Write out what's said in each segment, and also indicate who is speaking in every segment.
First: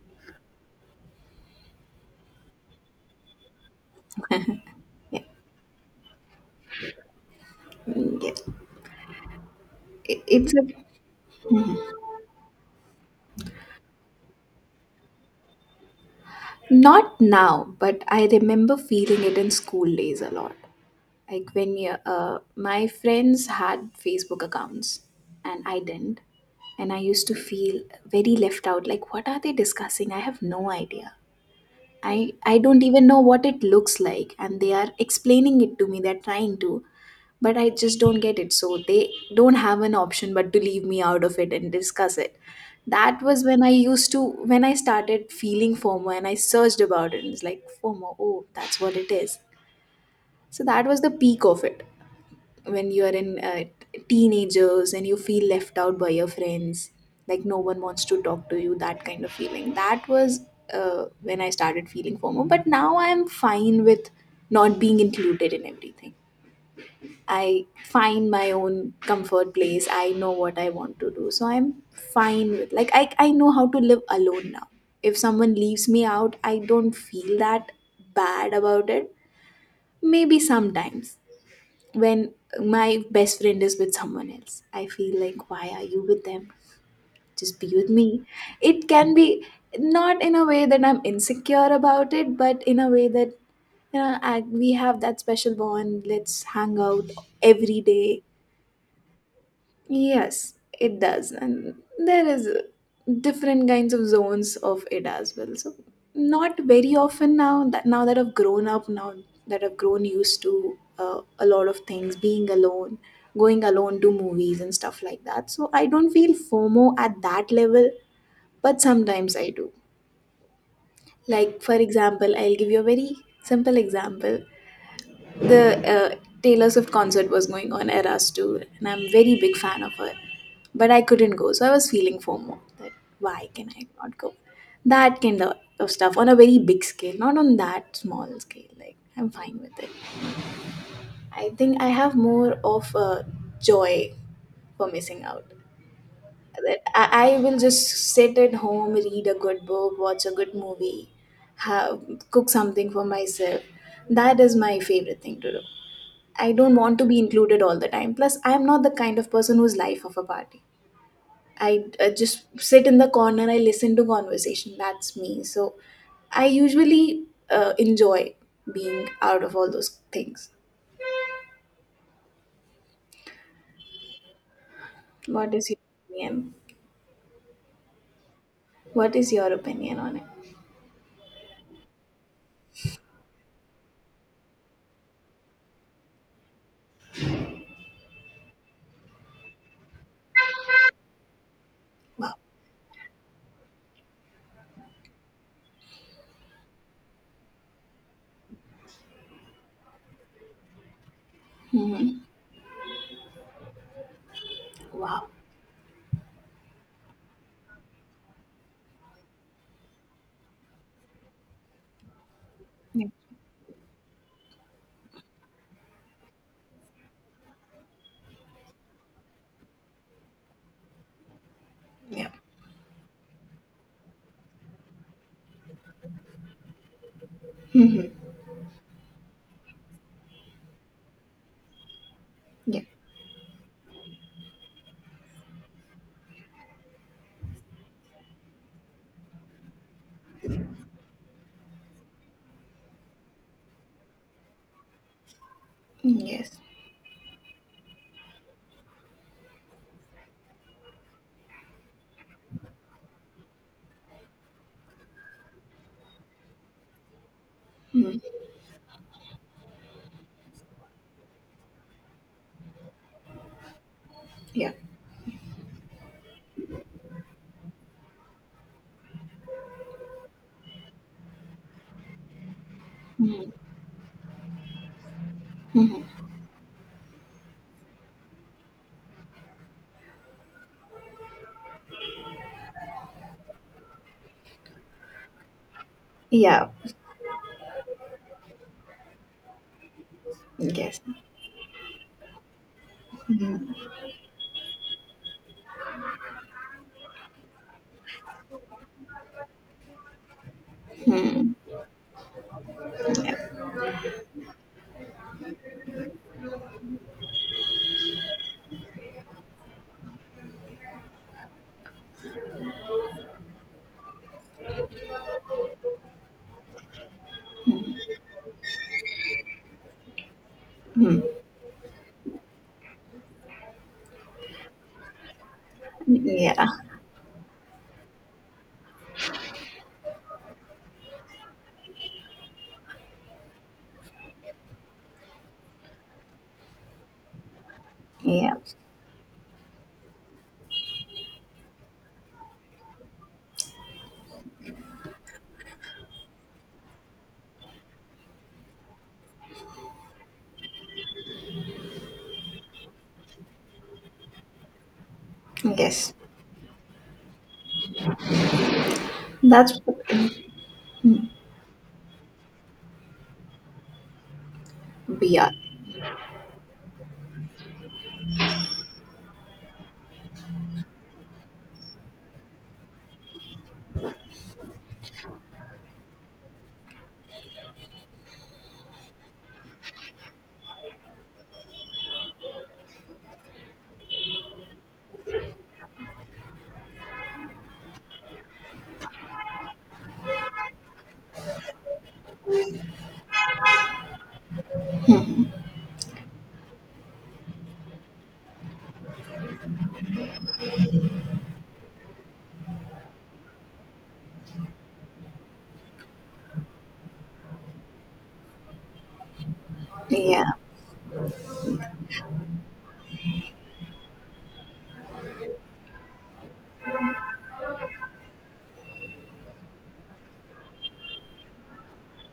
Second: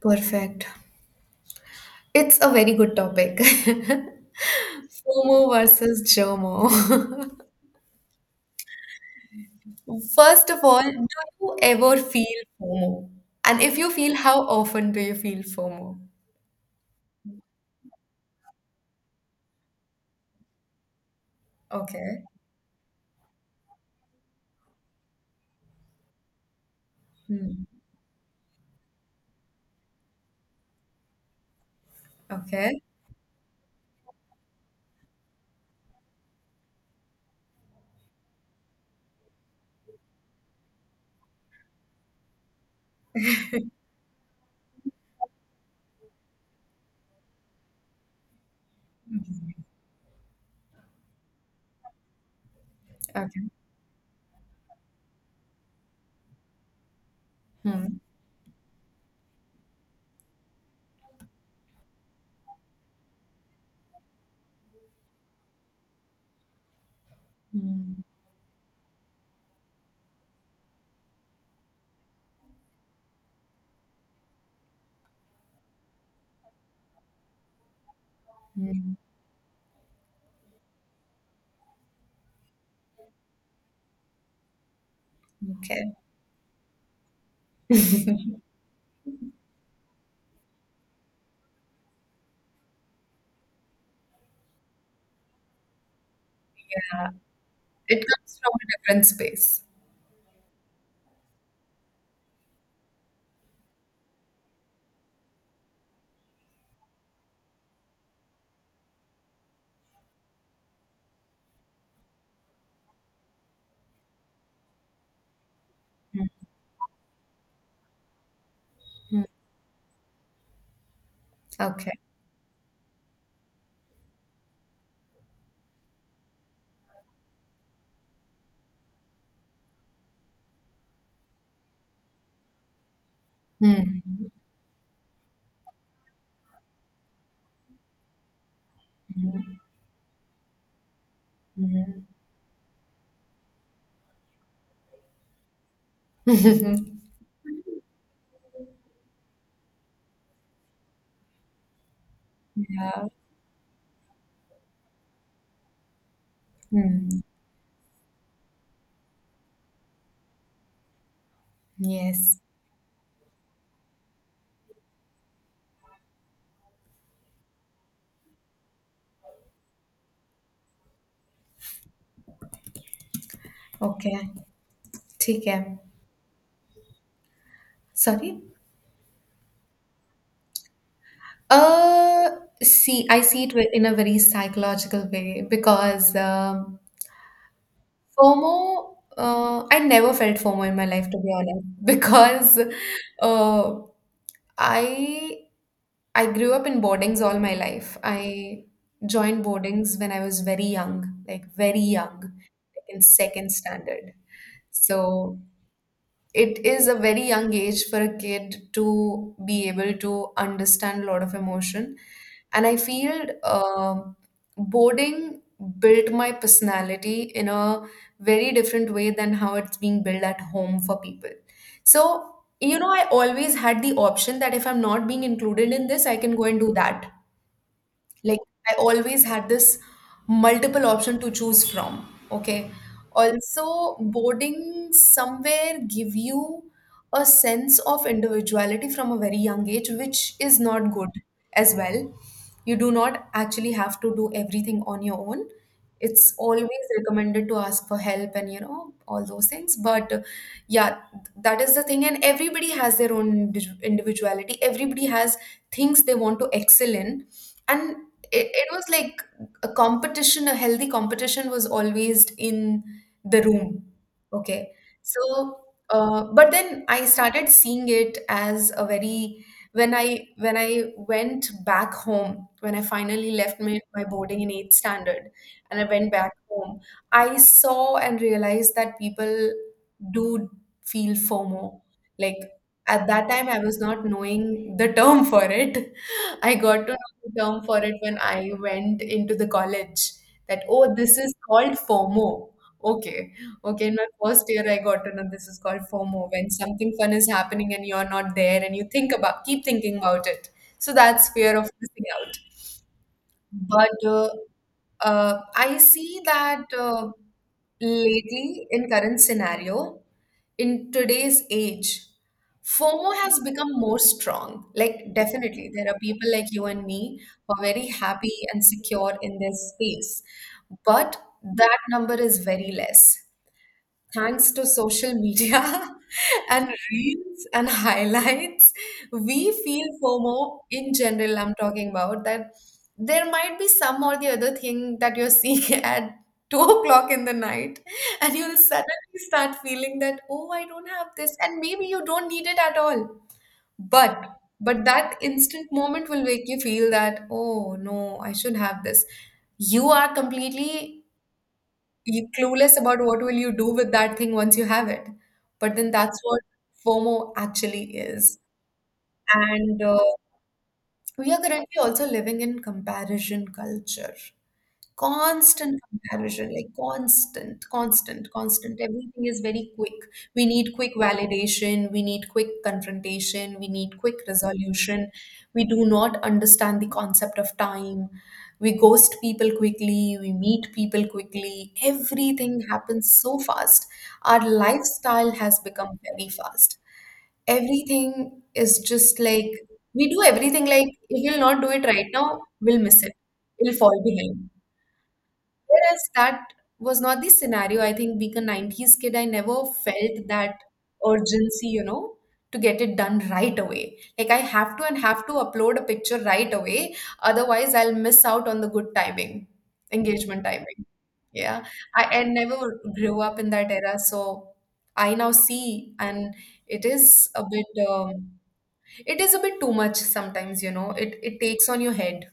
Speaker 1: Perfect. It's a very good topic.
Speaker 2: Yeah.
Speaker 1: FOMO versus JOMO.
Speaker 2: Mm, yeah. I-
Speaker 1: First
Speaker 2: It's
Speaker 1: of
Speaker 2: a,
Speaker 1: all, do you ever feel FOMO? And if you feel, how often do you feel FOMO?
Speaker 2: Not now, but I remember feeling it in school days a lot. Like when you,
Speaker 1: Okay.
Speaker 2: my friends had Facebook accounts and I didn't. And I used to
Speaker 1: Hmm.
Speaker 2: feel very left out. Like, what are they discussing? I have no idea. I
Speaker 1: Okay.
Speaker 2: don't even know what it looks like. And they are explaining it to me. They're trying to. But I just don't get it. So they don't have an option but to leave me out of it and discuss it. That was when when I started feeling FOMO and I searched about it and it's like, FOMO, oh, that's what it is. So that was the peak of it. When you are in
Speaker 1: Okay.
Speaker 2: teenagers and you feel left out by your friends, like no one
Speaker 1: Hmm.
Speaker 2: wants to talk to you, that kind of feeling. That was when I started feeling FOMO. But now I'm fine with not being included in everything. I
Speaker 1: Hmm.
Speaker 2: find my own comfort place. I know what I want to do. So I'm fine with, like, I know how to live alone now. If someone leaves me out, I don't feel that bad about
Speaker 1: Hmm.
Speaker 2: it. Maybe sometimes when my best friend is with someone else, I feel like, why are
Speaker 1: Okay.
Speaker 2: you with them? Just be with me. It can be, not in a way that I'm insecure about it, but in a way that, you know, we have that special bond. Let's hang out every
Speaker 1: It
Speaker 2: day.
Speaker 1: comes from a different space.
Speaker 2: Yes, it does, and there is different kinds of zones of it as well. So not very often now, that now that I've grown up, now that I've grown used to a lot of things, being alone, going alone to movies and stuff like that. So I don't
Speaker 1: Hmm.
Speaker 2: feel FOMO at that level, but
Speaker 1: Hmm.
Speaker 2: sometimes I do. Like, for
Speaker 1: Okay.
Speaker 2: example, I'll give you a very simple example. The Taylor Swift concert was going on, Eras Tour, and I'm very big fan of her but I couldn't go. So I was feeling FOMO that, why can I
Speaker 1: Hmm.
Speaker 2: not go? That kind of stuff on a very big scale, not on that small scale. Like, I'm
Speaker 1: Hmm.
Speaker 2: fine with it. I think I
Speaker 1: Hmm.
Speaker 2: have more of a joy for missing out. That I will just sit at home, read a good book, watch a good movie, have, cook something for
Speaker 1: Yeah.
Speaker 2: myself. That is my favorite thing to do. I don't want to be
Speaker 1: Hmm.
Speaker 2: included all the time. Plus, I am not the kind of person who's life of a party. I
Speaker 1: Yes.
Speaker 2: just sit in the corner, I listen to conversation. That's me. So I usually enjoy being out of all those things.
Speaker 1: Okay. ठीक
Speaker 2: What
Speaker 1: है.
Speaker 2: is your opinion?
Speaker 1: Sorry?
Speaker 2: What is your opinion on it?
Speaker 1: Uh, See, I see it in a very psychological way because FOMO, I never felt FOMO in my life, to be honest,
Speaker 2: Wow.
Speaker 1: because uh, I I grew up in boardings all my life. I joined boardings when I was very young, like in second standard.
Speaker 2: Wow.
Speaker 1: So it is a very young age for a kid to be able to understand a lot of emotion, and I
Speaker 2: Yeah.
Speaker 1: feel um boarding built my personality in a very different way than how it's being built at home for people. So,
Speaker 2: Yeah.
Speaker 1: you know, I always had the option that if I'm not being included in this, I can go and do that.
Speaker 2: Hmm.
Speaker 1: Like, I always had this multiple option to choose from. Okay.
Speaker 2: Yeah.
Speaker 1: Also, boarding somewhere give you a sense of individuality from a very young age, which is not good as well. You do not actually have to do everything on your own.
Speaker 2: Mm,
Speaker 1: It's
Speaker 2: yes.
Speaker 1: always recommended to ask for help, and you know all those things. But yeah, that is the thing. And everybody has their own individuality. Everybody has things they want to excel in, and
Speaker 2: Mm.
Speaker 1: it was like a competition, a healthy competition was always in the room. Okay.
Speaker 2: Yeah.
Speaker 1: So, but then I started seeing it as a very, when I went back home, when I finally
Speaker 2: Mm.
Speaker 1: left my boarding in eighth standard and I went
Speaker 2: Hmm.
Speaker 1: back home, I saw and realized that people do feel FOMO. Like, at that time, I was not knowing the term for it. I
Speaker 2: Yeah.
Speaker 1: got to term for it when I went into the college that, oh,
Speaker 2: Yes.
Speaker 1: this is called FOMO. Okay. Okay. In my first year, I got to know this is called FOMO when something fun is happening and you're not there and you think about, keep thinking about it. So that's
Speaker 2: Mm.
Speaker 1: fear of missing out.
Speaker 2: Yeah.
Speaker 1: But I see that lately, in current scenario, in today's age, FOMO has become more strong. Like, definitely, there are people like you and me who are very happy and secure in their space, but
Speaker 2: Mm.
Speaker 1: that number is very less. Thanks to social media
Speaker 2: Yeah.
Speaker 1: and reels and highlights, we feel FOMO in general. I'm talking about that there might be some or the other thing that you're seeing at 2 o'clock in the night, and you'll
Speaker 2: Yeah.
Speaker 1: suddenly start feeling that, oh, I don't have this, and maybe you don't need it at all. But that instant moment will make you feel that, oh no, I should have this. You are completely you're clueless about what will you do with that thing once you have it. But then
Speaker 2: Yes.
Speaker 1: that's what FOMO actually is.
Speaker 2: That's
Speaker 1: And
Speaker 2: what
Speaker 1: we are currently also living in comparison culture,
Speaker 2: we are.
Speaker 1: constant comparison, like constant, constant, constant, everything is very quick. We need quick validation, we need quick confrontation, we need quick resolution. We do not understand the concept of time. We ghost people quickly, we meet people quickly, everything happens so fast. Our lifestyle has become very fast. Everything is just like, we do everything like, if we'll not do it right now, we'll miss it, we'll fall behind. Whereas that was not the scenario. I think being a 90s kid, I never felt that urgency, to get it done right away. Like, I have to and have to upload a picture right away. Otherwise, I'll miss out on the good timing, engagement
Speaker 2: Yeah.
Speaker 1: timing. Yeah. I never grew up in that era. So I now see, and it is a bit, it is a bit too much sometimes, it takes on your head.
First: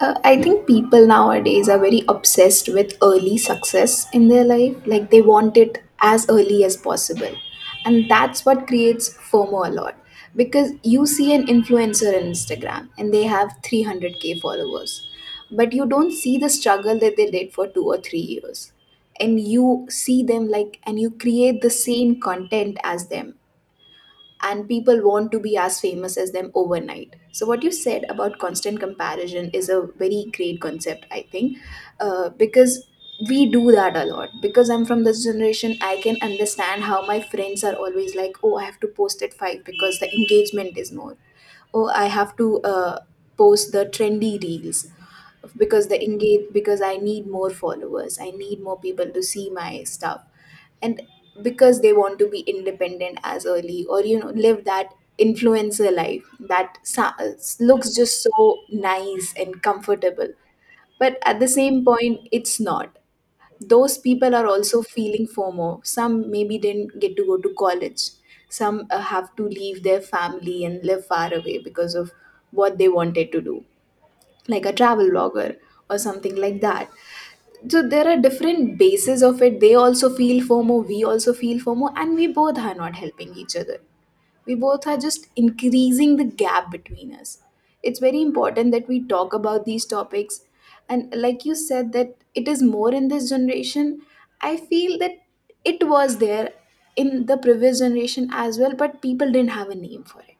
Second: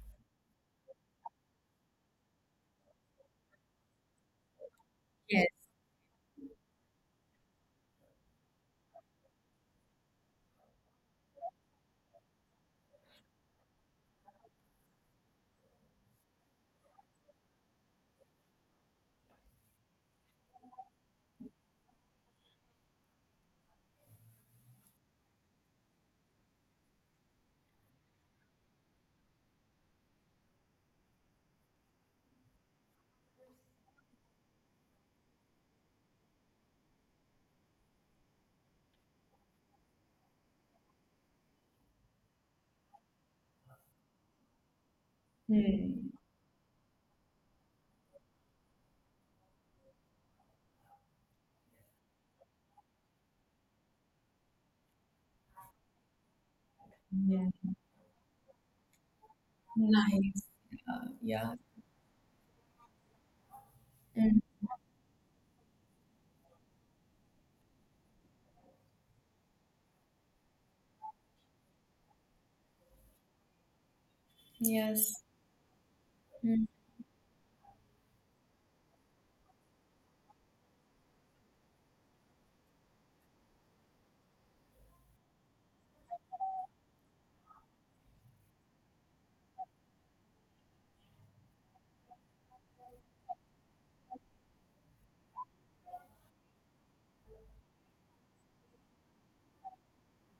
Speaker 2: I think people nowadays are very obsessed with early success in their life. Like, they
Speaker 1: Yes.
Speaker 2: want it as early as possible. And that's what creates FOMO a lot. Because you see an influencer on Instagram and they have 300k followers, but you don't see the struggle that they did for 2 or 3 years. And you see them like, and you create the same content as them and people want to be as famous as them overnight. So, what you said about constant comparison is a very great concept, I think, because we do that a lot. Because I'm from this generation, I can understand how my friends are always like, oh, I have to post at five because the engagement is more. Oh, I have to post the trendy reels because the
Speaker 1: Hmm.
Speaker 2: engage because I need more followers, I need more people to see my stuff. And because they want to be independent as early, or, you know, live that influencer life, that sa-
Speaker 1: Yeah.
Speaker 2: looks just so nice and comfortable,
Speaker 1: Nice.
Speaker 2: but at the
Speaker 1: Yeah.
Speaker 2: same point it's not. Those people
Speaker 1: Mm,
Speaker 2: are also feeling FOMO, some maybe didn't get to go to college, some have to leave their family and live far away because of what they wanted to do, like a travel
Speaker 1: yes.
Speaker 2: blogger or something like
Speaker 1: Mm.
Speaker 2: that. So there are different bases of it. They also feel FOMO, we also feel FOMO, and we both are not helping each other. We both are just increasing the gap between us. It's very important that we talk about these topics. And like you said, that it is more in this generation. I feel that it was there in the previous generation as well, but people didn't have a name for it,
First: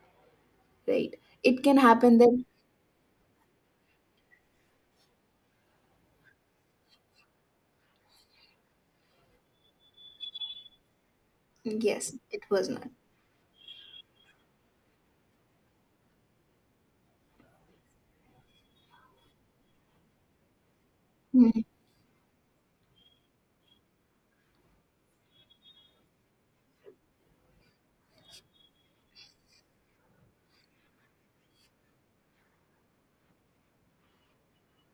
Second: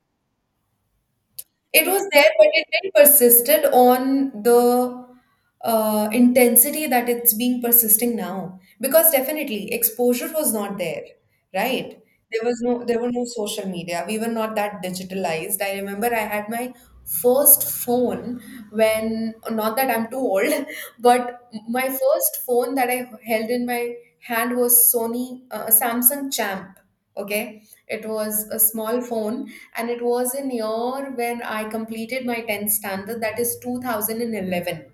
Speaker 2: right? It can
Speaker 1: It was
Speaker 2: happen
Speaker 1: there,
Speaker 2: that,
Speaker 1: but it then persisted on the intensity that it's being persisting now. Because definitely exposure was not there, right?
Speaker 2: yes, it was not.
Speaker 1: There were no social media. We were not that digitalized. I remember I had my first phone when, not that I'm too old, but
Speaker 2: Hmm.
Speaker 1: my first phone that I held in my hand was sony Samsung Champ. Okay, it was a small phone, and it was in year when I completed my 10th standard, that is 2011,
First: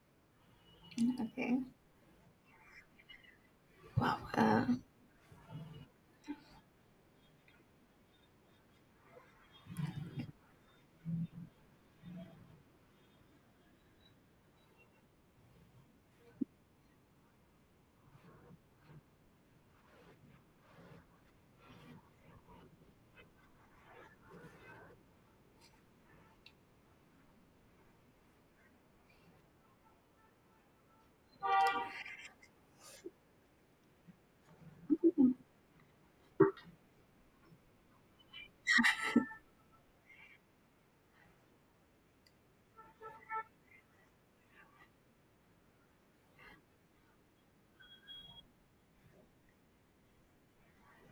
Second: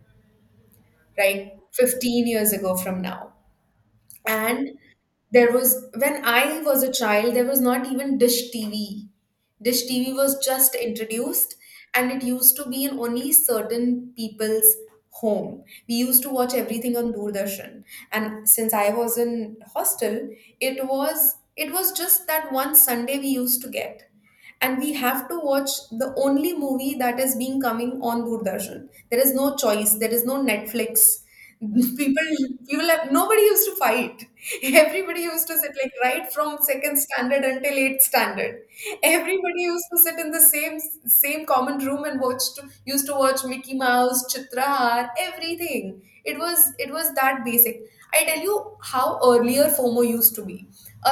Speaker 1: right,
Speaker 2: Okay.
Speaker 1: 15 years ago from now.
Speaker 2: Wow.
Speaker 1: And there was when I was a child, there was not even Dish TV. Dish TV was just introduced, and it used to be in only certain people's home. We used to watch everything on Doordarshan. And since I was in hostel, it was just that one Sunday we used to get, and we have to watch the only movie that is being coming on Doordarshan. There is no choice, there is no Netflix. People, people, have nobody used to fight. Everybody used to sit like right from second standard until eighth standard. Everybody used to sit in the same common room and used to watch Mickey Mouse, Chitrahar, everything. It was that basic. I tell you how earlier FOMO used to be.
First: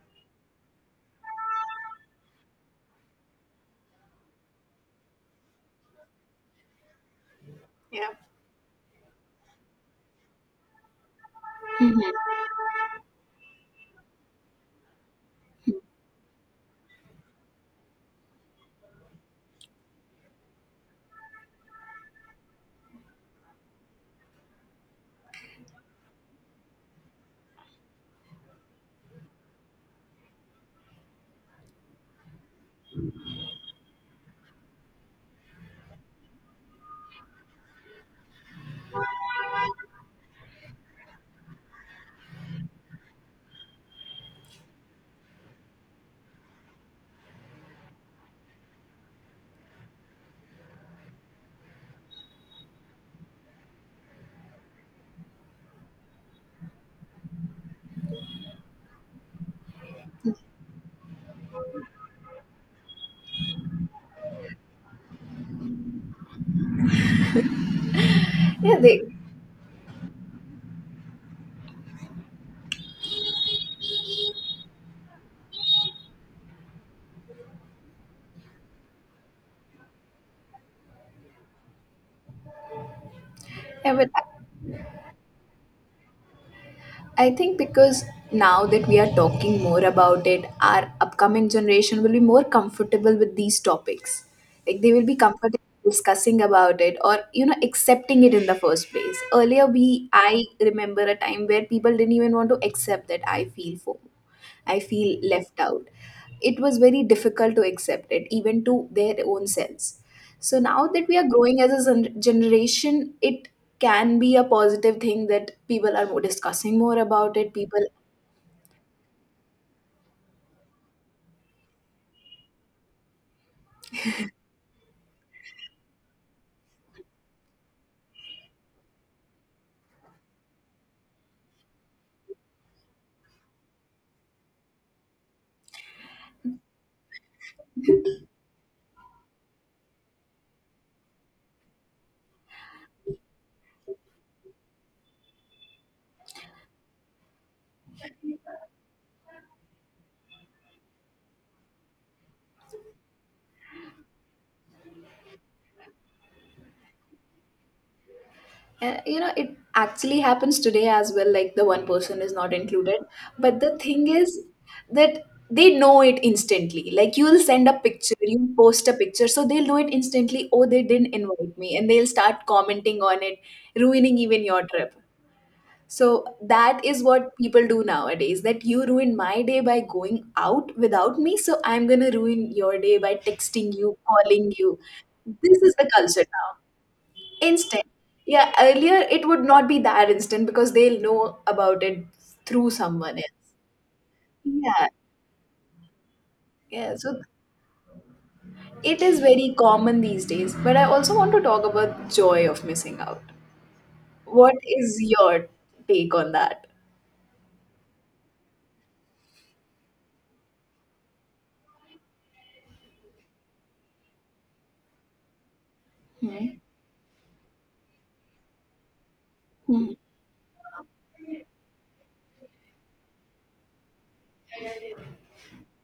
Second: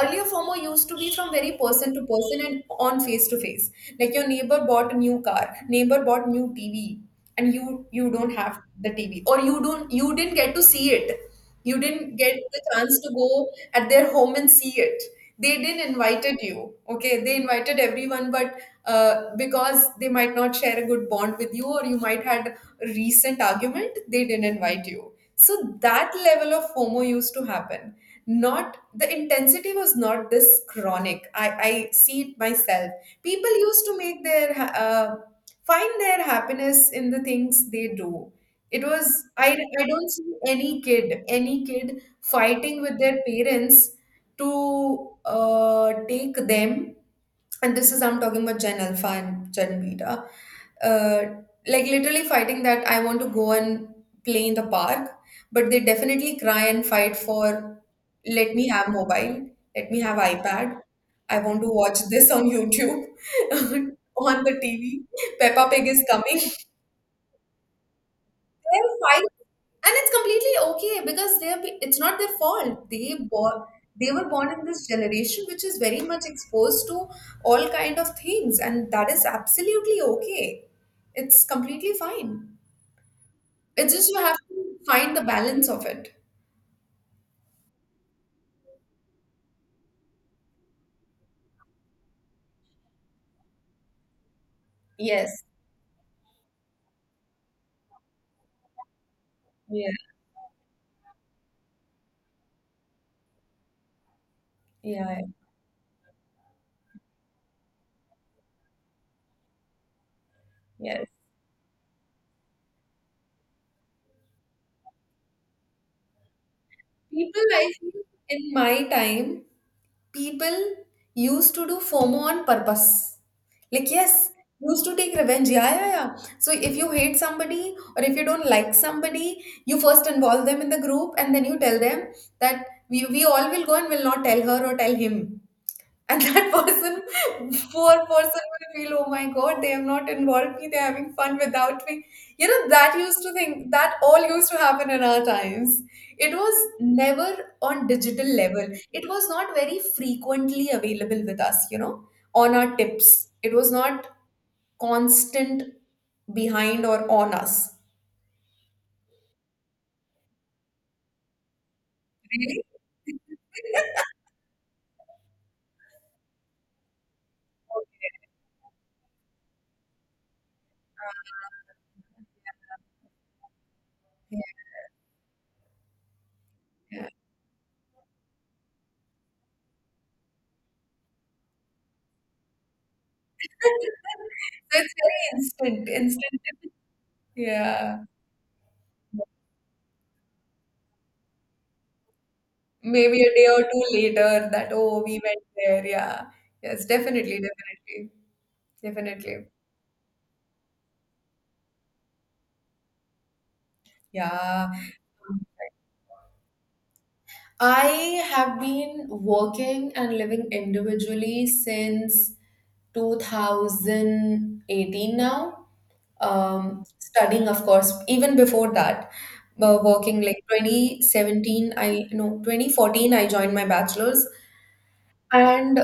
Speaker 1: Earlier FOMO used to be from very person to person and on face to face. Like, your neighbor bought a new car, neighbor bought new TV, and you
Speaker 2: yeah.
Speaker 1: don't have the TV, or you didn't get to see it. You
Speaker 2: Mhm.
Speaker 1: didn't get the chance to go at their home and see it. They didn't invited you. Okay, they invited everyone, but because they might not share a good bond with you or you might had a recent argument, they didn't invite you. So that level of FOMO used to happen. Not the intensity was not this chronic. I see it myself. People used to find their happiness in the things they do. It was I don't see any kid fighting with their parents to take them. And this is I'm talking about Gen Alpha and Gen Beta, uh, like literally fighting that I want to go and play in the park. But they definitely cry and fight for, let me have mobile, let me have iPad, I want to watch this on YouTube, on the TV, Peppa Pig is coming.
Speaker 2: Yeah,
Speaker 1: They're
Speaker 2: they.
Speaker 1: fine, and it's completely okay because it's not their fault. Born they were born in this generation which is very much exposed to all kind of things, and that is absolutely okay. It's completely fine. It's
Speaker 2: Yeah,
Speaker 1: just
Speaker 2: but
Speaker 1: you
Speaker 2: I
Speaker 1: have to find the balance of it.
Speaker 2: I think because now that we are talking more about it, our upcoming generation will be more comfortable with these topics. Like, they will be
Speaker 1: Yes.
Speaker 2: comfortable discussing about it, or, you know, accepting it in the first place. Earlier,
Speaker 1: Yeah.
Speaker 2: we I remember a time where people didn't even want to accept that I feel FOMO, I feel
Speaker 1: Yeah.
Speaker 2: left out. It was very difficult to accept it, even to their own selves. So now
Speaker 1: Yes.
Speaker 2: that we are growing as a generation, it can be a positive thing that people are more discussing more about
Speaker 1: People,
Speaker 2: it.
Speaker 1: I
Speaker 2: People,
Speaker 1: think, in my time, people used to do FOMO on purpose. Like, yes, used to take revenge. Yeah, yeah, yeah. So if you hate somebody or if you don't like somebody, you first involve them in the group and then you tell them that we all will go and will not tell her or tell him. And that, person, poor person, will feel, oh my God, they have not involved me. They're having fun without me. You know, that used to think, that all used to happen in our times. It was never on digital level. It was not very frequently available with us, on our tips. It was not constant behind or on us.
Speaker 2: you know, it actually happens today as well. Like, the one person is not
Speaker 1: Really?
Speaker 2: included, but the thing is that they know it instantly. Like, you'll send a picture, you post a picture, so they'll know it instantly. Oh, they didn't invite me, and they'll start commenting on it, ruining even your trip. So that is
Speaker 1: Yeah.
Speaker 2: what people do nowadays, that you ruin my day by going out without me. So I'm going to ruin your day by texting you, calling
Speaker 1: So
Speaker 2: you.
Speaker 1: it's very
Speaker 2: This is
Speaker 1: instant,
Speaker 2: the culture
Speaker 1: instant.
Speaker 2: now. Instant.
Speaker 1: Yeah.
Speaker 2: Yeah, earlier it would not be that instant because they'll know about it through someone
Speaker 1: Maybe a
Speaker 2: else.
Speaker 1: day or two later that,
Speaker 2: Yeah,
Speaker 1: oh, we went there. Yeah. Yes,
Speaker 2: yeah. So
Speaker 1: definitely, definitely.
Speaker 2: it is
Speaker 1: Definitely.
Speaker 2: very common these days. But I also want to talk about joy of missing out. What
Speaker 1: Yeah.
Speaker 2: is your take on that?
Speaker 1: I have been working and living individually since 2018 now.
Speaker 2: Hmm.
Speaker 1: Studying, of course, even before that,
Speaker 2: Hmm.
Speaker 1: working like 2017, I no, 2014, I joined my bachelor's. And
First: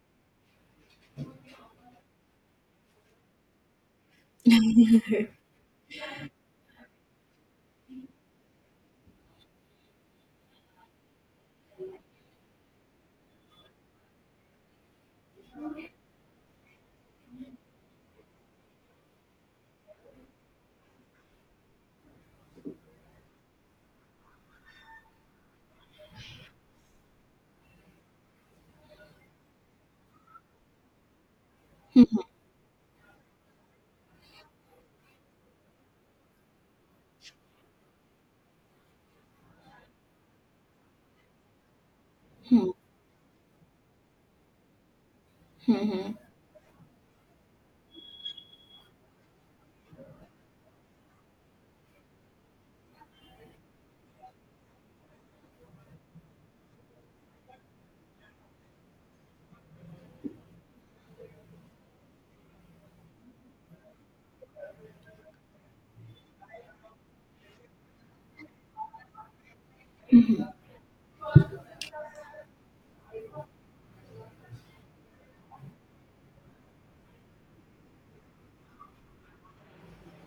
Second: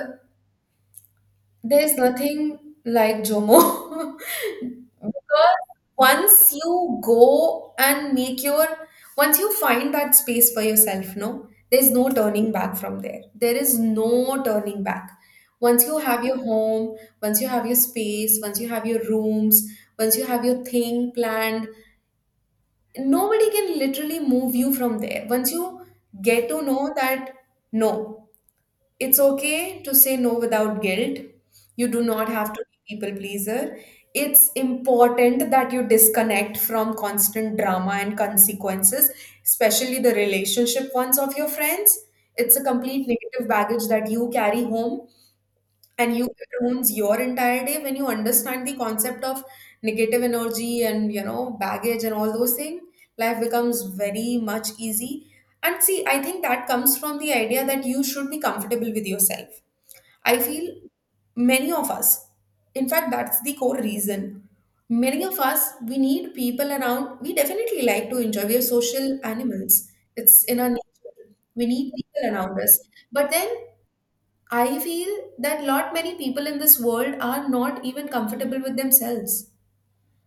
Speaker 1: there's nothing like Jomo because once you go and make your, once you find that space for yourself, no, there's no turning back from there. There is no turning back. Once you have your home, once you have your space, once you have your rooms, once you have your thing planned, nobody can literally move you from there. Once you get to know that, no, it's okay to say no without guilt. You do not have to be people pleaser. It's important that you disconnect from constant drama and consequences, especially the relationship ones of your friends. It's a
Speaker 2: Hmm.
Speaker 1: complete negative baggage that you carry home,
Speaker 2: Hmm. Hmm.
Speaker 1: and you it ruins your entire day when you understand the concept of negative energy and baggage and all those things. Life becomes very much easy. And see, I think that comes from the idea that you should be comfortable with yourself. I feel many of us, in fact, that's the core reason. Many of us, we need people around. We definitely like to enjoy. We are social animals, it's in our nature. We need people around us. But then I feel that lot many people in this world are not even comfortable with themselves.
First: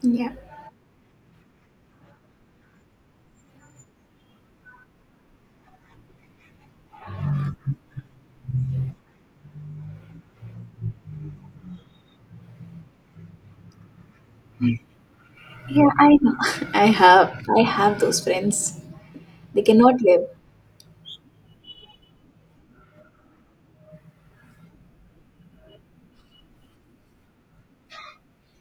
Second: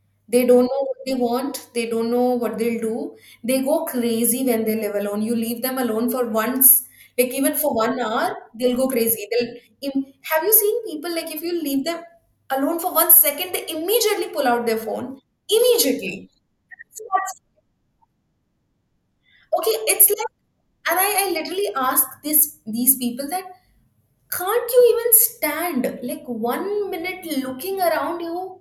Speaker 2: Yeah.
Speaker 1: They don't know what they want. They don't know what they'll do. They go crazy when they live alone. You leave them alone for once, like even for 1 hour, they'll go crazy. Have you seen people like if you leave them alone for 1 second, they immediately pull out their phone.
Speaker 2: Yeah, I
Speaker 1: Immediately.
Speaker 2: know. I have I have those friends. They
Speaker 1: Okay,
Speaker 2: cannot
Speaker 1: it's like,
Speaker 2: live.
Speaker 1: and I literally ask this these people that can't you even stand like 1 minute looking around you?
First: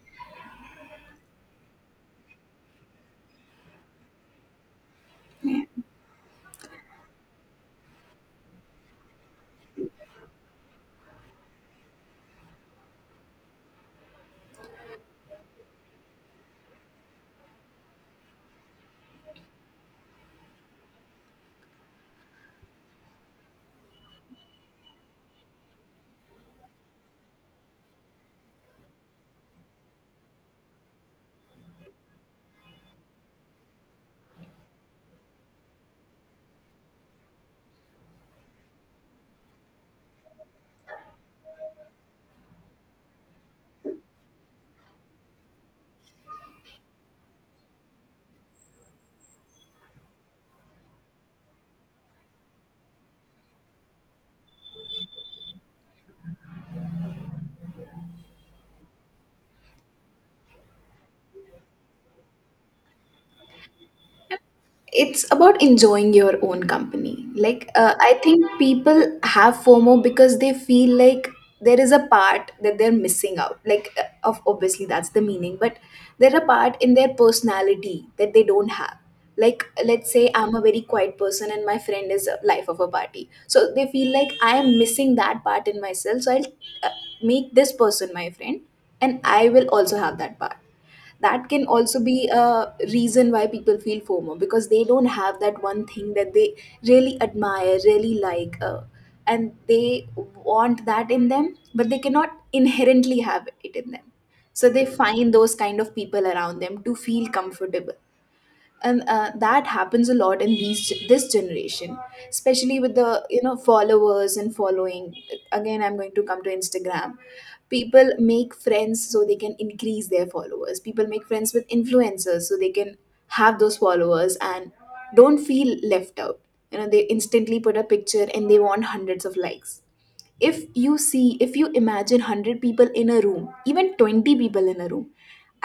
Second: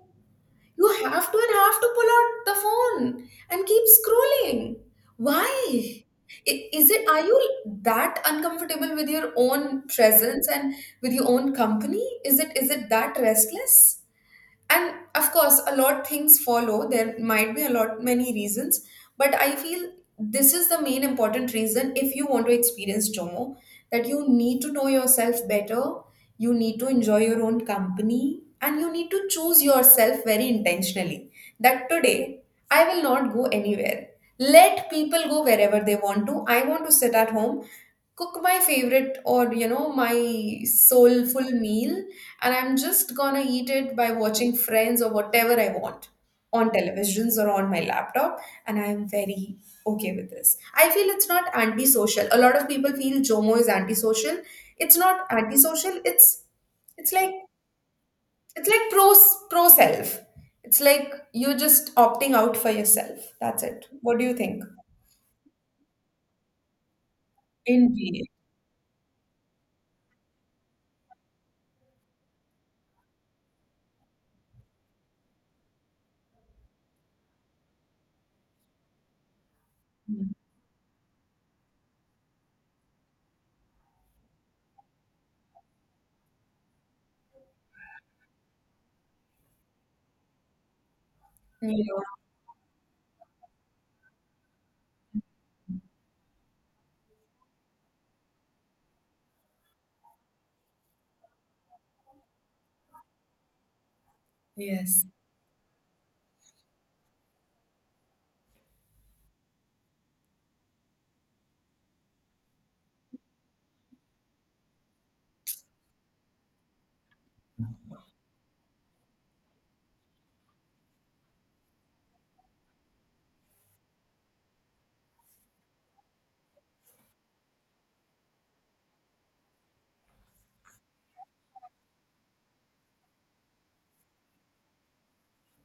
Speaker 1: You have to and have to pull out the phone and keep scrolling. Why? Is it, are you that uncomfortable with your own presence and with your own company? Is it that restless? And of course a lot things follow, there might be a lot many reasons, but I feel this is the main important reason. If you want to experience JOMO, that you need to know yourself better, you need to enjoy your own company, and you need to choose yourself very intentionally, that today I will not go anywhere. Let people go wherever they want to. I want to sit at home, cook my favorite or, you know, my soulful meal, and I'm just gonna eat it by watching Friends or whatever I want on televisions or on my laptop, and I'm very okay with this. I feel it's not antisocial. A lot of people feel Jomo is antisocial. It's not antisocial, it's like, it's like pro self. It's like you're just opting out for yourself. That's it. What do you think?
Speaker 2: It's about enjoying your own company. Like, I
Speaker 1: Indeed.
Speaker 2: think people have FOMO because they feel like there is a part that they're missing out. Like, of obviously that's the meaning, but there's a part in their personality that they don't have. Like, let's say
Speaker 1: Mm.
Speaker 2: I'm a very quiet person and my friend is a life of a party, so they feel like I am missing that part in myself, so I'll uh, make this person my friend and I will also have that part. That can
Speaker 1: Yeah.
Speaker 2: also be a reason why people feel FOMO, because they don't have that one thing that they really admire, really like, and they want that in them, but they cannot inherently have it in them. So they
Speaker 1: Yes.
Speaker 2: find those kind of people around them to feel comfortable and that happens a lot in these this generation, especially with the, you know, followers and following. Again, I'm going to come to Instagram. People make friends so they can increase their followers, people make friends with influencers so they can have those followers and don't feel left out. You know, they instantly put a picture and they want hundreds of likes. If you see, if you imagine 100 people in a room, even 20 people in a room,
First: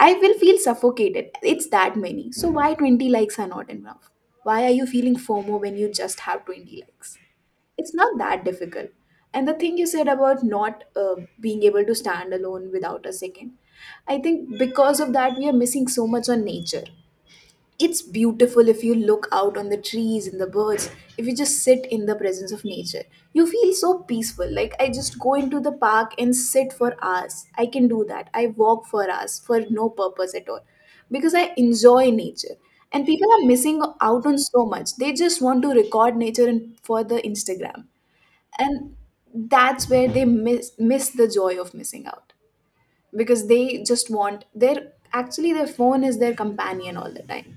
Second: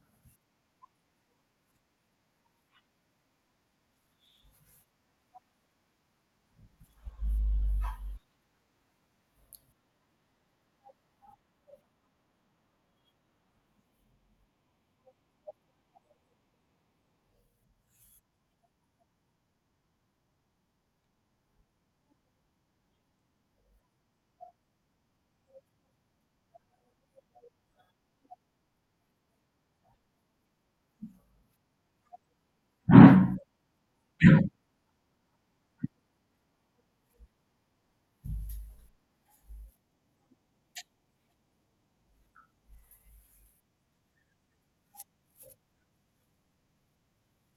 Speaker 2: I will feel suffocated. It's that many, so why 20 likes are not enough? Why are you feeling FOMO when you just have 20 likes? It's not that difficult. And the thing you said about not being able to stand alone without a second, I think because of that we are missing so much on nature. It's beautiful if you look out on the trees and the birds, if you just sit in the presence of nature. You feel so peaceful. Like, I just go into the park and sit for hours. I can do that. I walk for hours for no purpose at all because I enjoy nature. And people are missing out on so much. They just want to record nature and for the Instagram. And that's where they miss the joy of missing out, because they just want their, actually their phone is their companion all the time.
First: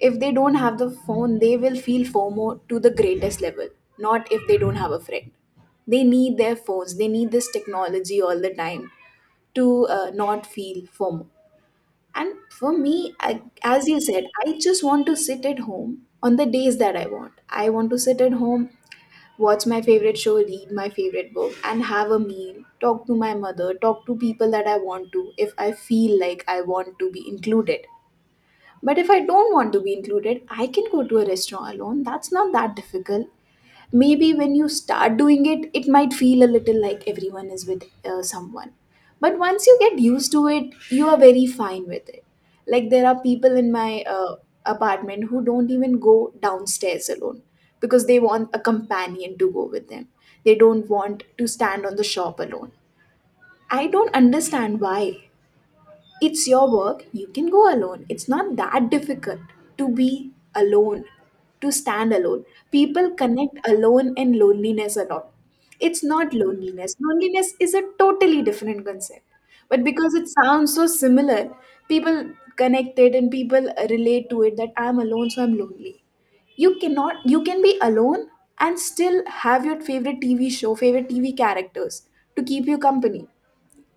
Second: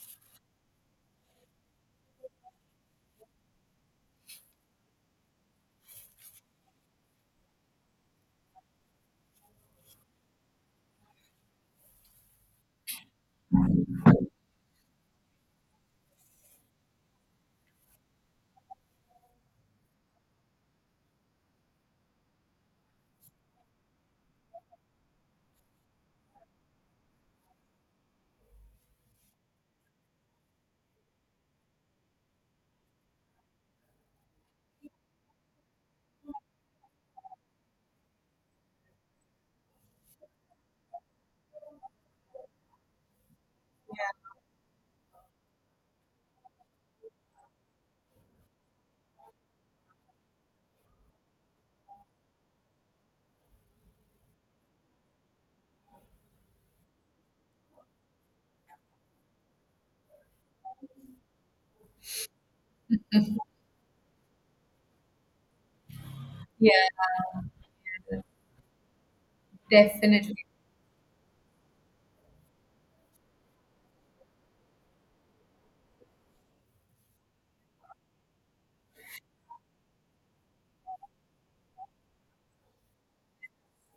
Speaker 2: If they don't have the phone, they will feel FOMO to the greatest level, not if they don't have a friend. They need their phones, they need this technology all the time to not feel FOMO. And for me, I, as you said, I just want to sit at home on the days that I want. I want to sit at home, watch my favorite show, read my favorite book, and have a meal, talk to my mother, talk to people that I want to if I feel like I want to be included. But if I don't want to be included, I can go to a restaurant alone. That's not that difficult. Maybe when you start doing it, it might feel a little like everyone is with someone. But once you get used to it, you are very fine with it. Like there are people in my apartment who don't even go downstairs alone because they want a companion to go with them. They don't want to stand on the shop alone. I don't understand why. It's your work, you can go alone. It's not that difficult to be alone, to stand alone. People connect alone and loneliness a lot. It's not
Speaker 1: Yeah,
Speaker 2: loneliness. Loneliness is a totally different concept. But because it
Speaker 1: definitely.
Speaker 2: sounds so similar, people connect it and people relate to it that I'm alone, so I'm lonely. You cannot You can be alone and still have your favorite TV show, favorite TV characters to keep you company.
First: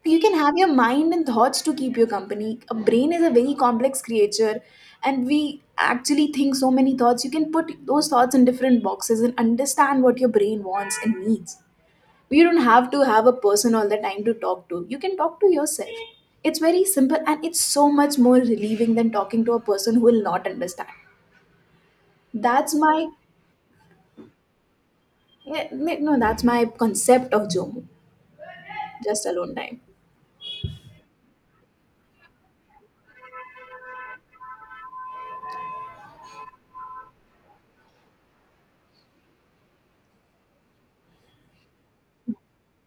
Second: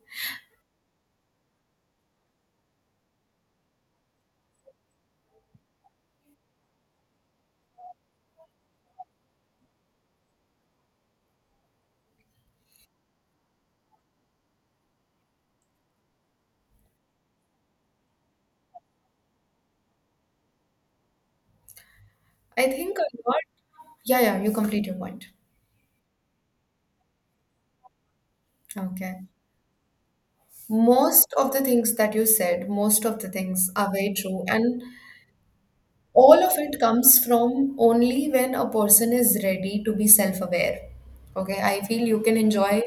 Speaker 2: You can have your mind and thoughts to keep you company. A brain is a very complex creature, and we actually think so many thoughts. You can put those thoughts in different boxes and understand what your brain wants and needs. You don't have to have a person all the time to talk to. You can talk to yourself. It's very simple and it's so much more relieving than talking to a person who will not understand.
Speaker 1: I
Speaker 2: That's
Speaker 1: think
Speaker 2: my
Speaker 1: a lot. Yeah, yeah, you complete your point.
Speaker 2: Yeah, yeah, no, that's my concept of Jomo.
Speaker 1: Okay.
Speaker 2: Just alone time.
Speaker 1: Most of the things that you said, most of the things are very true. And all of it comes from only when a person is ready to be self aware. Okay, I feel you can enjoy,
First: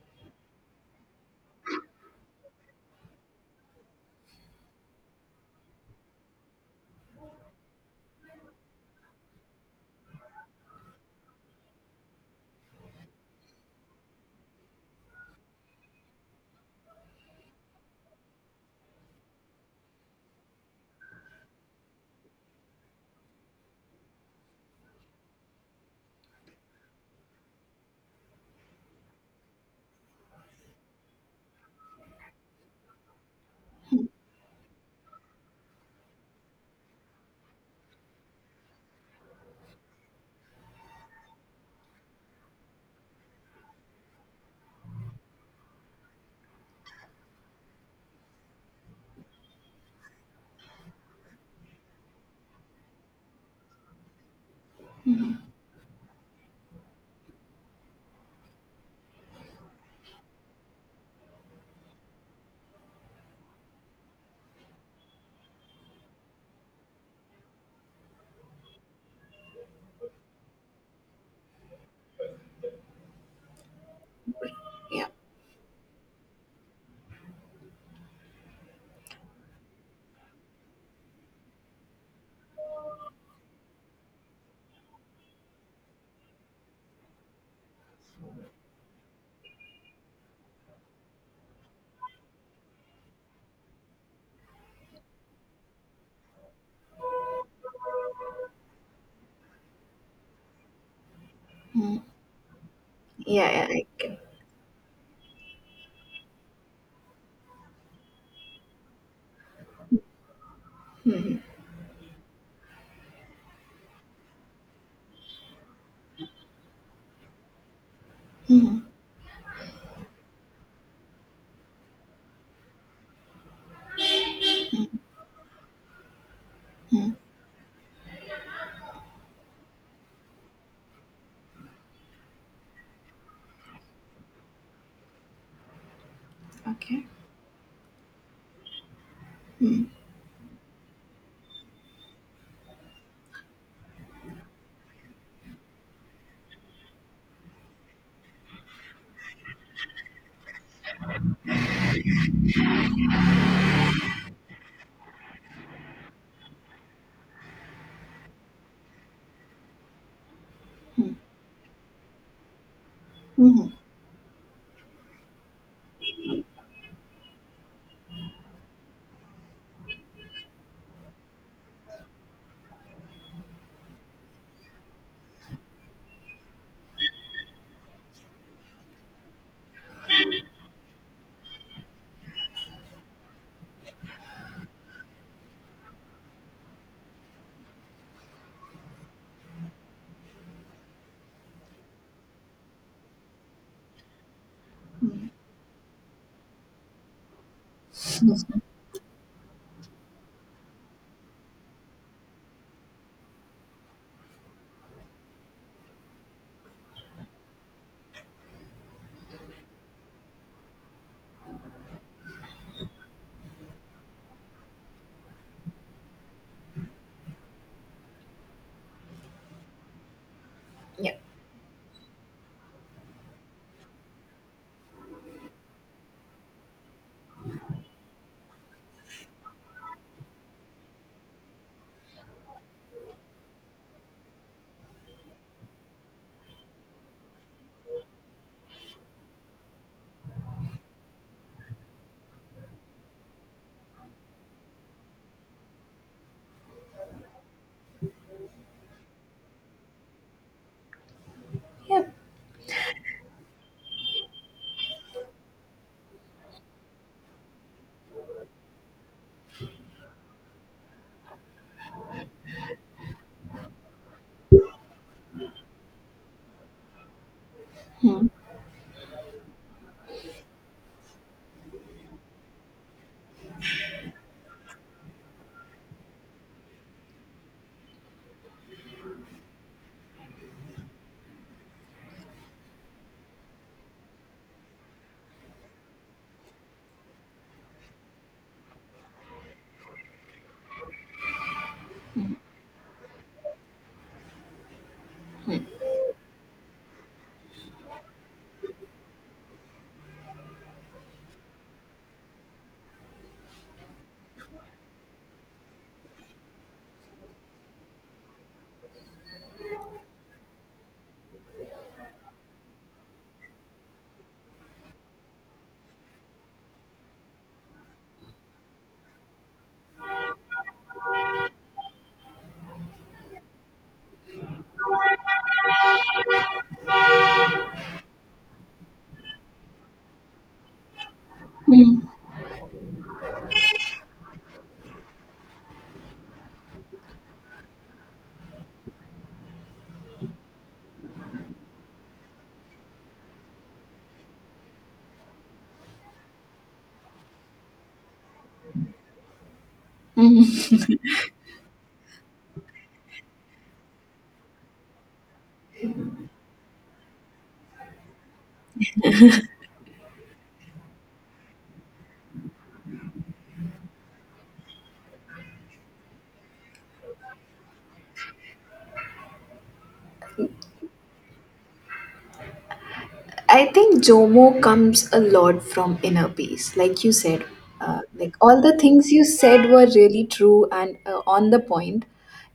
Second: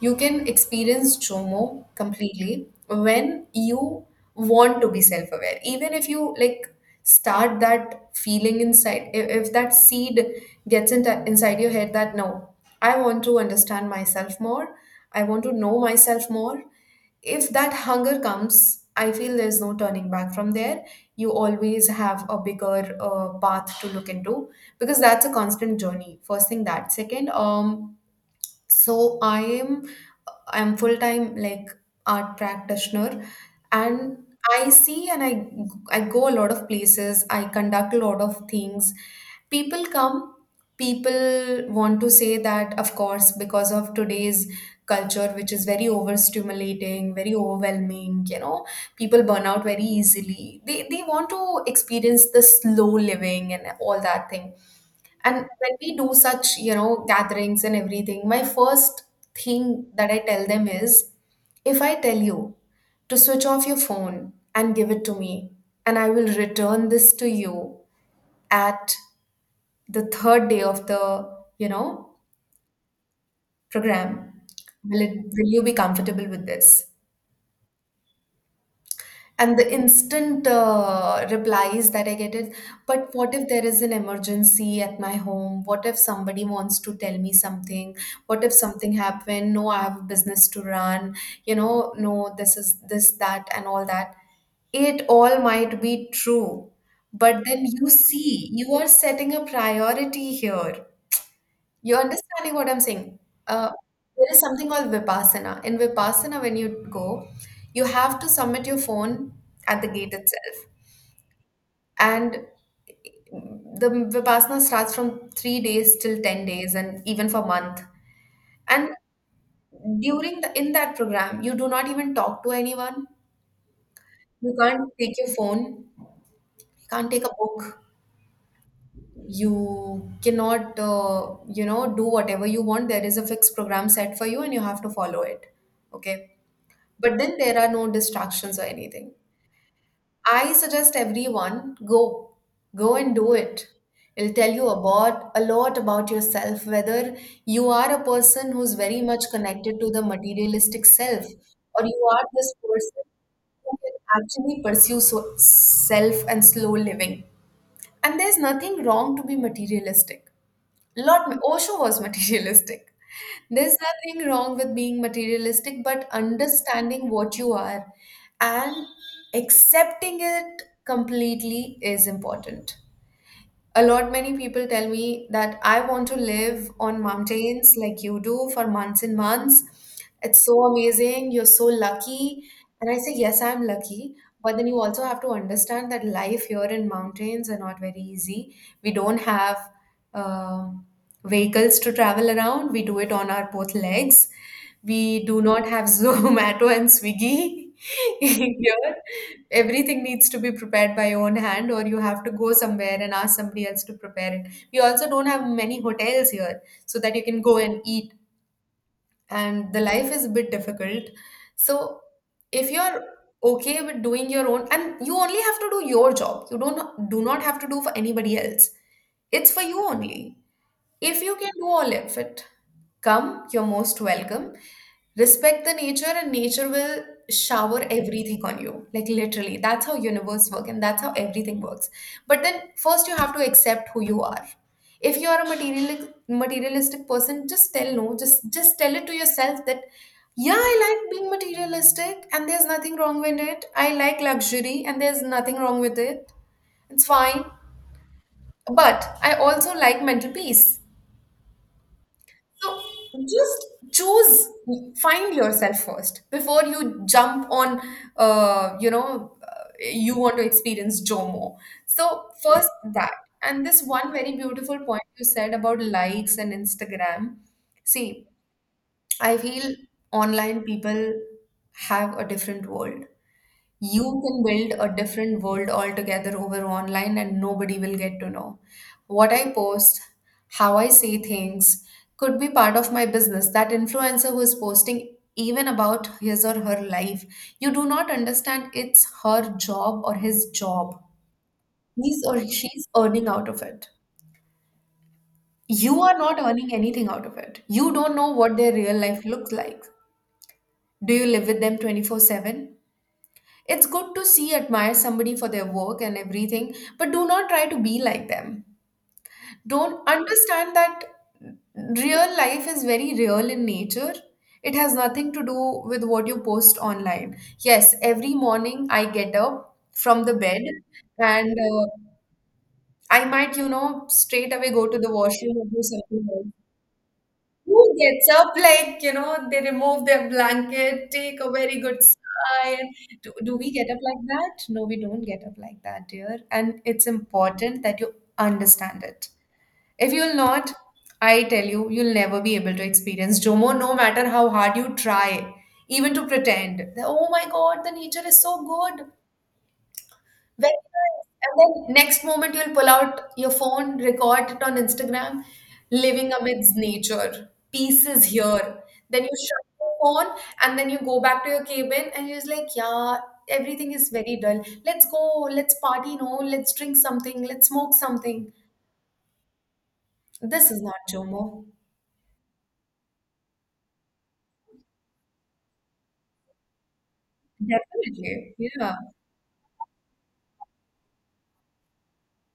Speaker 1: you can experience JOMO completely when you want to be self aware. Even if you like start that feeling inside, if that seed gets into, inside your head that no, I want to understand myself more, I want to know myself more, if that hunger comes, I feel there's no turning back from there. You always have a bigger path to look into because that's a constant journey. First thing that. Second, so I am, I'm full time like art practitioner, and I see, and I go a lot of places, I conduct a lot of things. People come, people want to say that, of course, because of today's culture which is very overstimulating, very overwhelming, you know, people burn out very easily. They want to experience the slow living and all that thing. And when we do such, you know, gatherings and everything, my first thing that I tell them is, if I tell you to switch off your phone and give it to me, and I will return this to you at the third day of the, you know, program,
Speaker 2: Yeah.
Speaker 1: will you be comfortable with this? And the instant replies that I get is, but what if there is an emergency at my home? What if somebody wants to tell me something? What if something happened? No, I have a business to run. You know, no, this is this, that, and all that. It all might be true. But then you see, you are setting a priority here. You're
Speaker 2: Mm.
Speaker 1: understanding what I'm saying?
Speaker 2: Yeah, yeah,
Speaker 1: Uh,
Speaker 2: I can.
Speaker 1: there is something called Vipassana. In Vipassana, when you go, you have to submit your phone at the gate itself. And the Vipassana starts from 3 days till 10 days and even for month. And during the, in that program, you do not even talk to anyone. You can't take your phone. You can't take a book. You cannot, you know, do whatever you want. There is a fixed program set for you and you have to follow it. Okay.
Speaker 2: Okay.
Speaker 1: But then there are no distractions or anything. I suggest everyone go, go and do it. It'll tell you about a lot about yourself, whether you are a person who's very much connected to the materialistic self, or you are this person who can actually pursue so, self and slow living. And there's nothing wrong to be materialistic. Lot Osho was materialistic.
Speaker 2: Hmm.
Speaker 1: There's nothing wrong with being materialistic, but understanding what you are and accepting it completely is important. A lot many people tell me that I want to live on mountains like you do for months and months. It's so amazing. You're so lucky. And I say, yes, I'm lucky. But then you also have to understand that life here in mountains are not very easy. We don't have um vehicles to travel around. We do it on our both legs. We do not have Zomato and Swiggy. Here, everything needs to be prepared by your own hand, or you have to go somewhere and ask somebody else to prepare it. We also don't have many hotels here so that you can go and eat, and the life is a bit difficult. So, if you're okay with doing your own, and you only have to do your job, you don't do not have to do for anybody else. It's for you only.
Speaker 2: Yeah.
Speaker 1: If you can do all of it, come, you're most welcome. Respect the nature and nature will shower everything on you. Like literally, that's how universe work and that's how everything works. But then first you have to accept who you are. If you are a materialistic person, just tell no, just tell it to yourself that yeah, I like being materialistic and there's nothing wrong with it. I like luxury and there's nothing wrong with it. It's fine. But I also like mental peace.
Speaker 2: Yep.
Speaker 1: So just choose, find yourself first before you jump on, you know, you want to experience JOMO. So, first that. And this one very beautiful point you said about likes and Instagram. See,
Speaker 2: Hmm.
Speaker 1: I feel online people have a different world. You can build a different world altogether over online and nobody will get to know. What I post, how I say things could be part of my business. That influencer who is posting even about his or her life, you do not understand it's her job or his job. He's or she's earning out of it. You are not earning anything out of it. You don't know what their real life looks like. Do you live with them 24/7? It's good to see, admire somebody for their work and everything, but do not try to be like them. Don't understand that real life is very real in nature. It has nothing to do with what you post online. Yes, every morning I get up from the bed, and I might, you know, straight away go to the washroom or do something else. Who gets up like, you know, they remove their blanket, take a very
Speaker 2: Hmm.
Speaker 1: good sigh. Do we get up like that? No, we don't get up like that, dear. And it's important that you understand it. If you'll not, I tell you, you'll never be able to experience Jomo, no matter how hard you try, even to pretend. That, oh my God, the nature is so good. Very nice. And then next moment you'll pull out your phone, record it on Instagram, living amidst nature. Peace is here. Then you shut your phone and then you go back to your cabin and you're just like, yeah, everything is very dull. Let's go, let's party, no, let's drink something, let's smoke something. This is not Jomo.
Speaker 2: I think Jomo comes a lot from inner peace, like you said. Like
Speaker 1: Definitely.
Speaker 2: all the
Speaker 1: Yeah.
Speaker 2: things you said were really true and on the point.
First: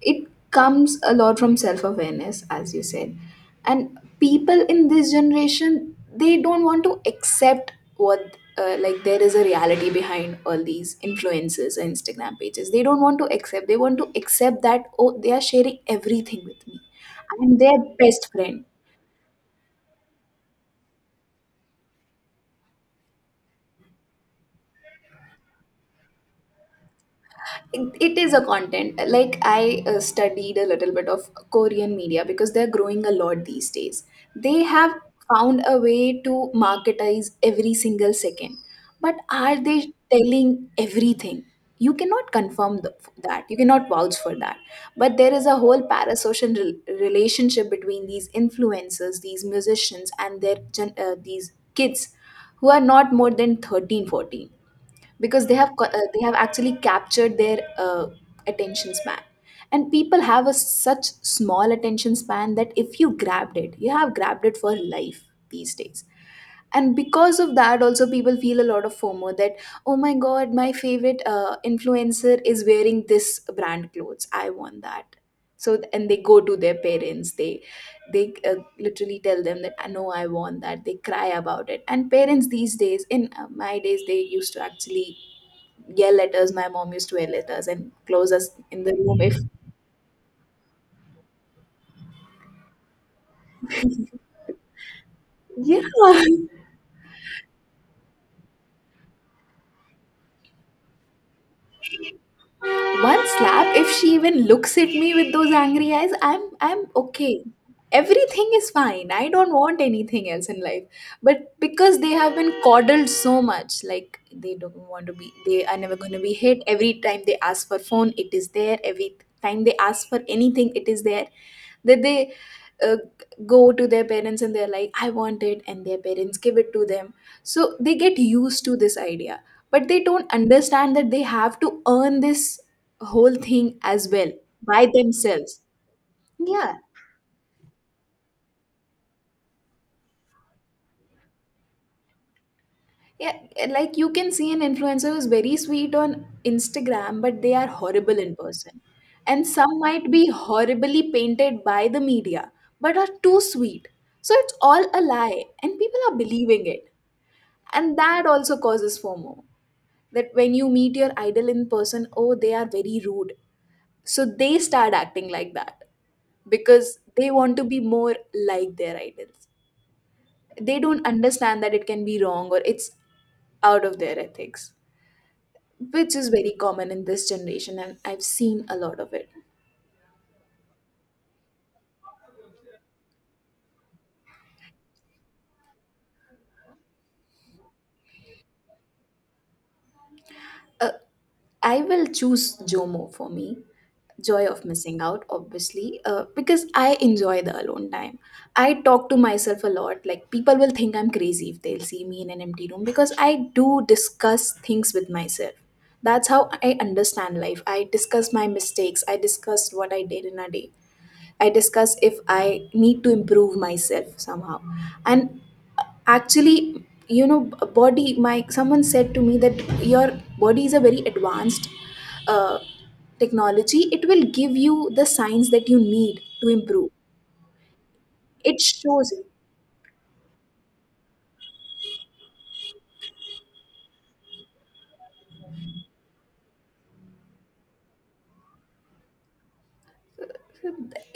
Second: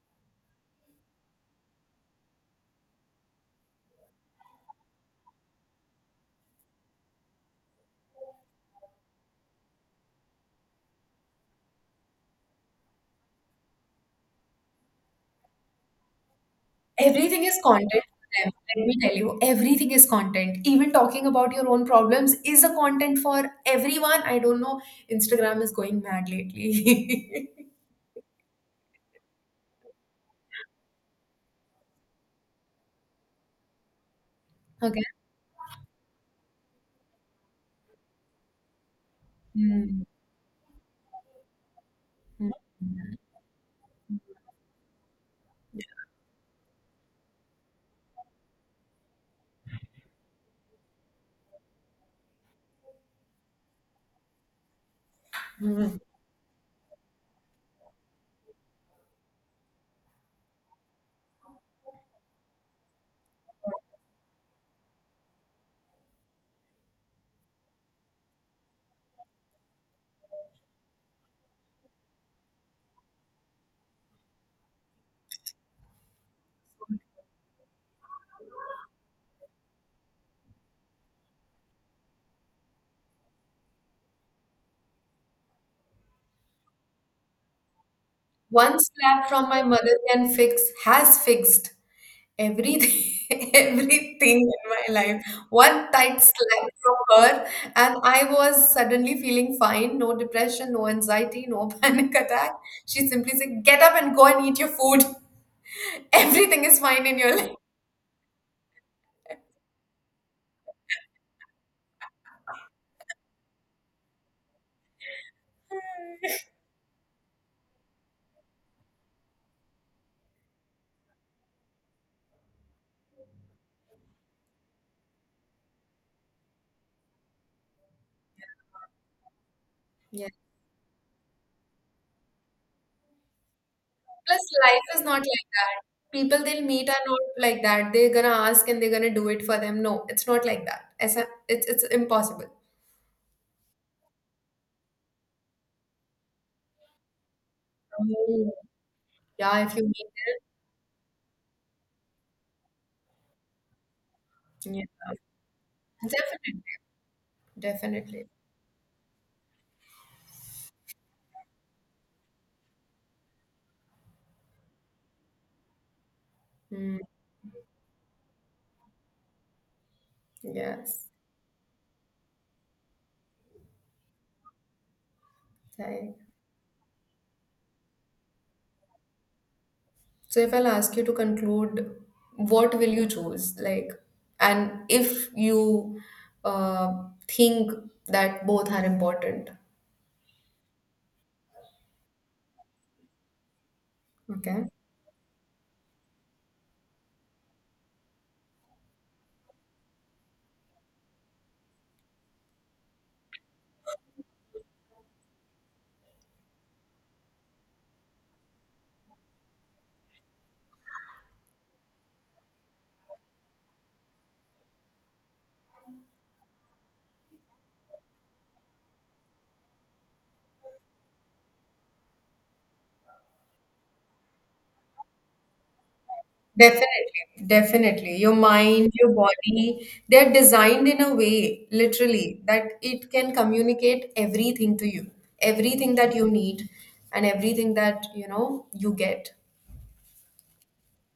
Speaker 2: It comes a lot from self awareness, as you said. And people in this generation, they don't want to accept what, like, there is a reality behind all these influences and Instagram pages. They don't want to accept. They want to accept that, oh, they are sharing everything with me.
Speaker 1: Everything is
Speaker 2: I'm their
Speaker 1: content
Speaker 2: best
Speaker 1: for them.
Speaker 2: friend.
Speaker 1: Let me tell you, everything is content. Even talking about your own problems is a content for everyone. I don't know. Instagram is going mad lately.
Speaker 2: It is a content. Like, I studied a little bit of Korean media because they're growing a lot these days. They have
Speaker 1: Okay.
Speaker 2: found a way to marketize every single second. But are they
Speaker 1: Hmm.
Speaker 2: telling everything? You cannot
Speaker 1: Hmm.
Speaker 2: confirm that, you cannot vouch for that. But there is a whole parasocial relationship between these influencers, these musicians, and their these kids who are not more than 13, 14, because they have they have actually captured their attention span. And people have a such small attention span that if you grabbed it, you have grabbed it for life these days. And because of that also, people feel a lot of FOMO, that oh my god, my favorite influencer is wearing this brand clothes, I want that. So, and they go to their parents, they they uh, literally tell them that I know I want that. They cry about it. And parents these days, in my days they used to actually yell at us. My mom used to yell at us and close us
Speaker 1: One
Speaker 2: in the room
Speaker 1: slap
Speaker 2: if.
Speaker 1: from my mother can fix, has fixed everything, everything in my life.
Speaker 2: yeah.
Speaker 1: One tight slap from her, and I was suddenly feeling fine. No depression, no anxiety, no panic attack. She
Speaker 2: One
Speaker 1: simply said,
Speaker 2: slap,
Speaker 1: get
Speaker 2: if
Speaker 1: up
Speaker 2: she
Speaker 1: and go
Speaker 2: even
Speaker 1: and eat your
Speaker 2: looks at
Speaker 1: food.
Speaker 2: me with those angry eyes, I'm
Speaker 1: Everything is
Speaker 2: I'm
Speaker 1: fine in your
Speaker 2: okay.
Speaker 1: life.
Speaker 2: Everything is fine. I don't want anything else in life. But because they have been coddled so much, like they don't want to be, they are never going to be hit. Every time they ask for phone, it is there. Every time they ask for anything, it is there. That they uh, go to their parents and they're like I want it, and their parents give it to them. So they get used to this idea, but they
Speaker 1: Yeah.
Speaker 2: don't understand that they have to earn this whole thing as well
Speaker 1: Plus,
Speaker 2: by
Speaker 1: life is not like
Speaker 2: themselves.
Speaker 1: that. People they'll
Speaker 2: Yeah,
Speaker 1: meet are not like that. They're gonna ask and they're gonna do it for them. No, it's not like that. It's a, it's, it's impossible.
Speaker 2: yeah, like you can see an influencer who's very sweet on Instagram but they are horrible in
Speaker 1: Oh.
Speaker 2: person. And
Speaker 1: Yeah, if
Speaker 2: some
Speaker 1: you
Speaker 2: might
Speaker 1: meet
Speaker 2: be horribly painted by the media but are too sweet. So it's
Speaker 1: them, yeah,
Speaker 2: all a lie and people are
Speaker 1: definitely,
Speaker 2: believing it. And that
Speaker 1: definitely.
Speaker 2: also causes FOMO, that when you meet your idol in person, oh they are very rude, so they start acting like that because
Speaker 1: Mm,
Speaker 2: they want to be more like their idols. They
Speaker 1: yes.
Speaker 2: don't understand that it can be wrong or it's out of their ethics,
Speaker 1: Right.
Speaker 2: which is very common in this generation, and I've seen a lot of it.
Speaker 1: So if I'll ask you to conclude, what will you choose? Like, and if you uh, think that both are important,
Speaker 2: Uh, I will choose JOMO for me, joy of
Speaker 1: okay?
Speaker 2: missing out, obviously, because I enjoy the alone time. I talk to myself a lot. Like, people will think I'm crazy if they'll see me in an empty room because I do discuss things with myself. That's how I understand life. I discuss my mistakes, I discuss what I did in a day. I discuss if I need to improve myself somehow. And actually, you know, b- body, my someone said to me that your body is a very advanced uh, technology. It will give you the signs that you need to improve.
Speaker 1: Definitely, definitely. Your
Speaker 2: It
Speaker 1: mind, your
Speaker 2: shows.
Speaker 1: body, they're designed in a way, literally, that it can communicate everything to you, everything that you need, and everything that, you know, you get.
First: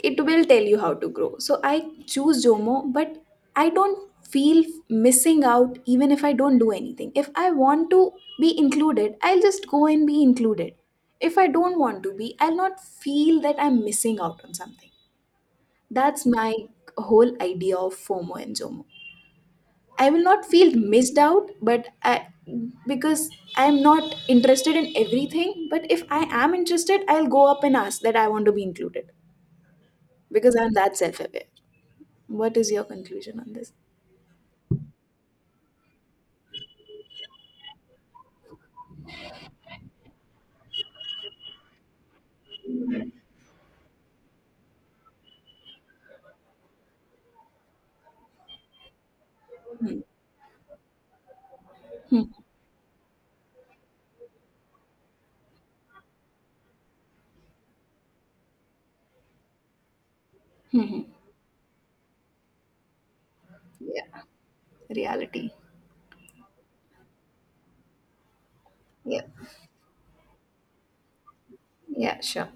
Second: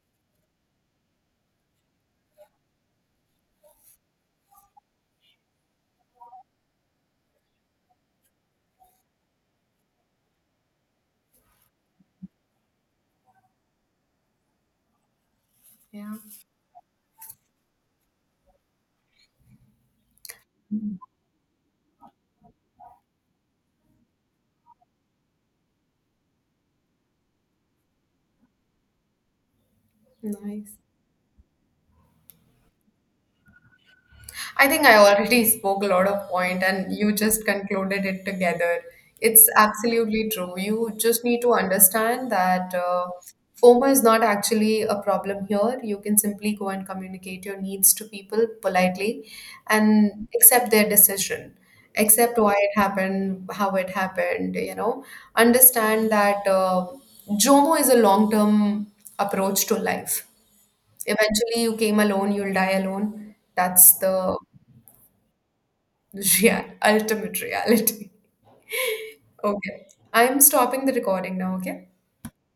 Speaker 2: It will tell you how to grow. So I choose Jomo, but I don't feel missing out even if I don't do anything. If I want to be included, I'll just go and be included. If I don't want to be, I'll not feel that I'm missing out on something.
Speaker 1: Yeah,
Speaker 2: That's my whole idea of FOMO and JOMO. I will not feel missed out, but I, because I'm not interested in everything. But if I am interested, I'll go up and ask that I want to be included because I'm
Speaker 1: nice.
Speaker 2: that self aware. What is your conclusion on this?
Speaker 1: I think I already spoke a lot of point and you just concluded it together. It's absolutely true. You just need to understand that FOMO is not actually a problem here. You can simply go and communicate your needs to people politely
Speaker 2: Hmm.
Speaker 1: and accept their decision.
Speaker 2: Hmm.
Speaker 1: Accept why it happened, how it happened, you know. Understand that Jomo is a long-term approach to life. Eventually you came alone, you'll die alone, that's
Speaker 2: Yeah,
Speaker 1: the
Speaker 2: reality.
Speaker 1: real, ultimate reality.
Speaker 2: Yeah,
Speaker 1: Okay. I'm stopping the recording now, okay?
Speaker 2: yeah, sure.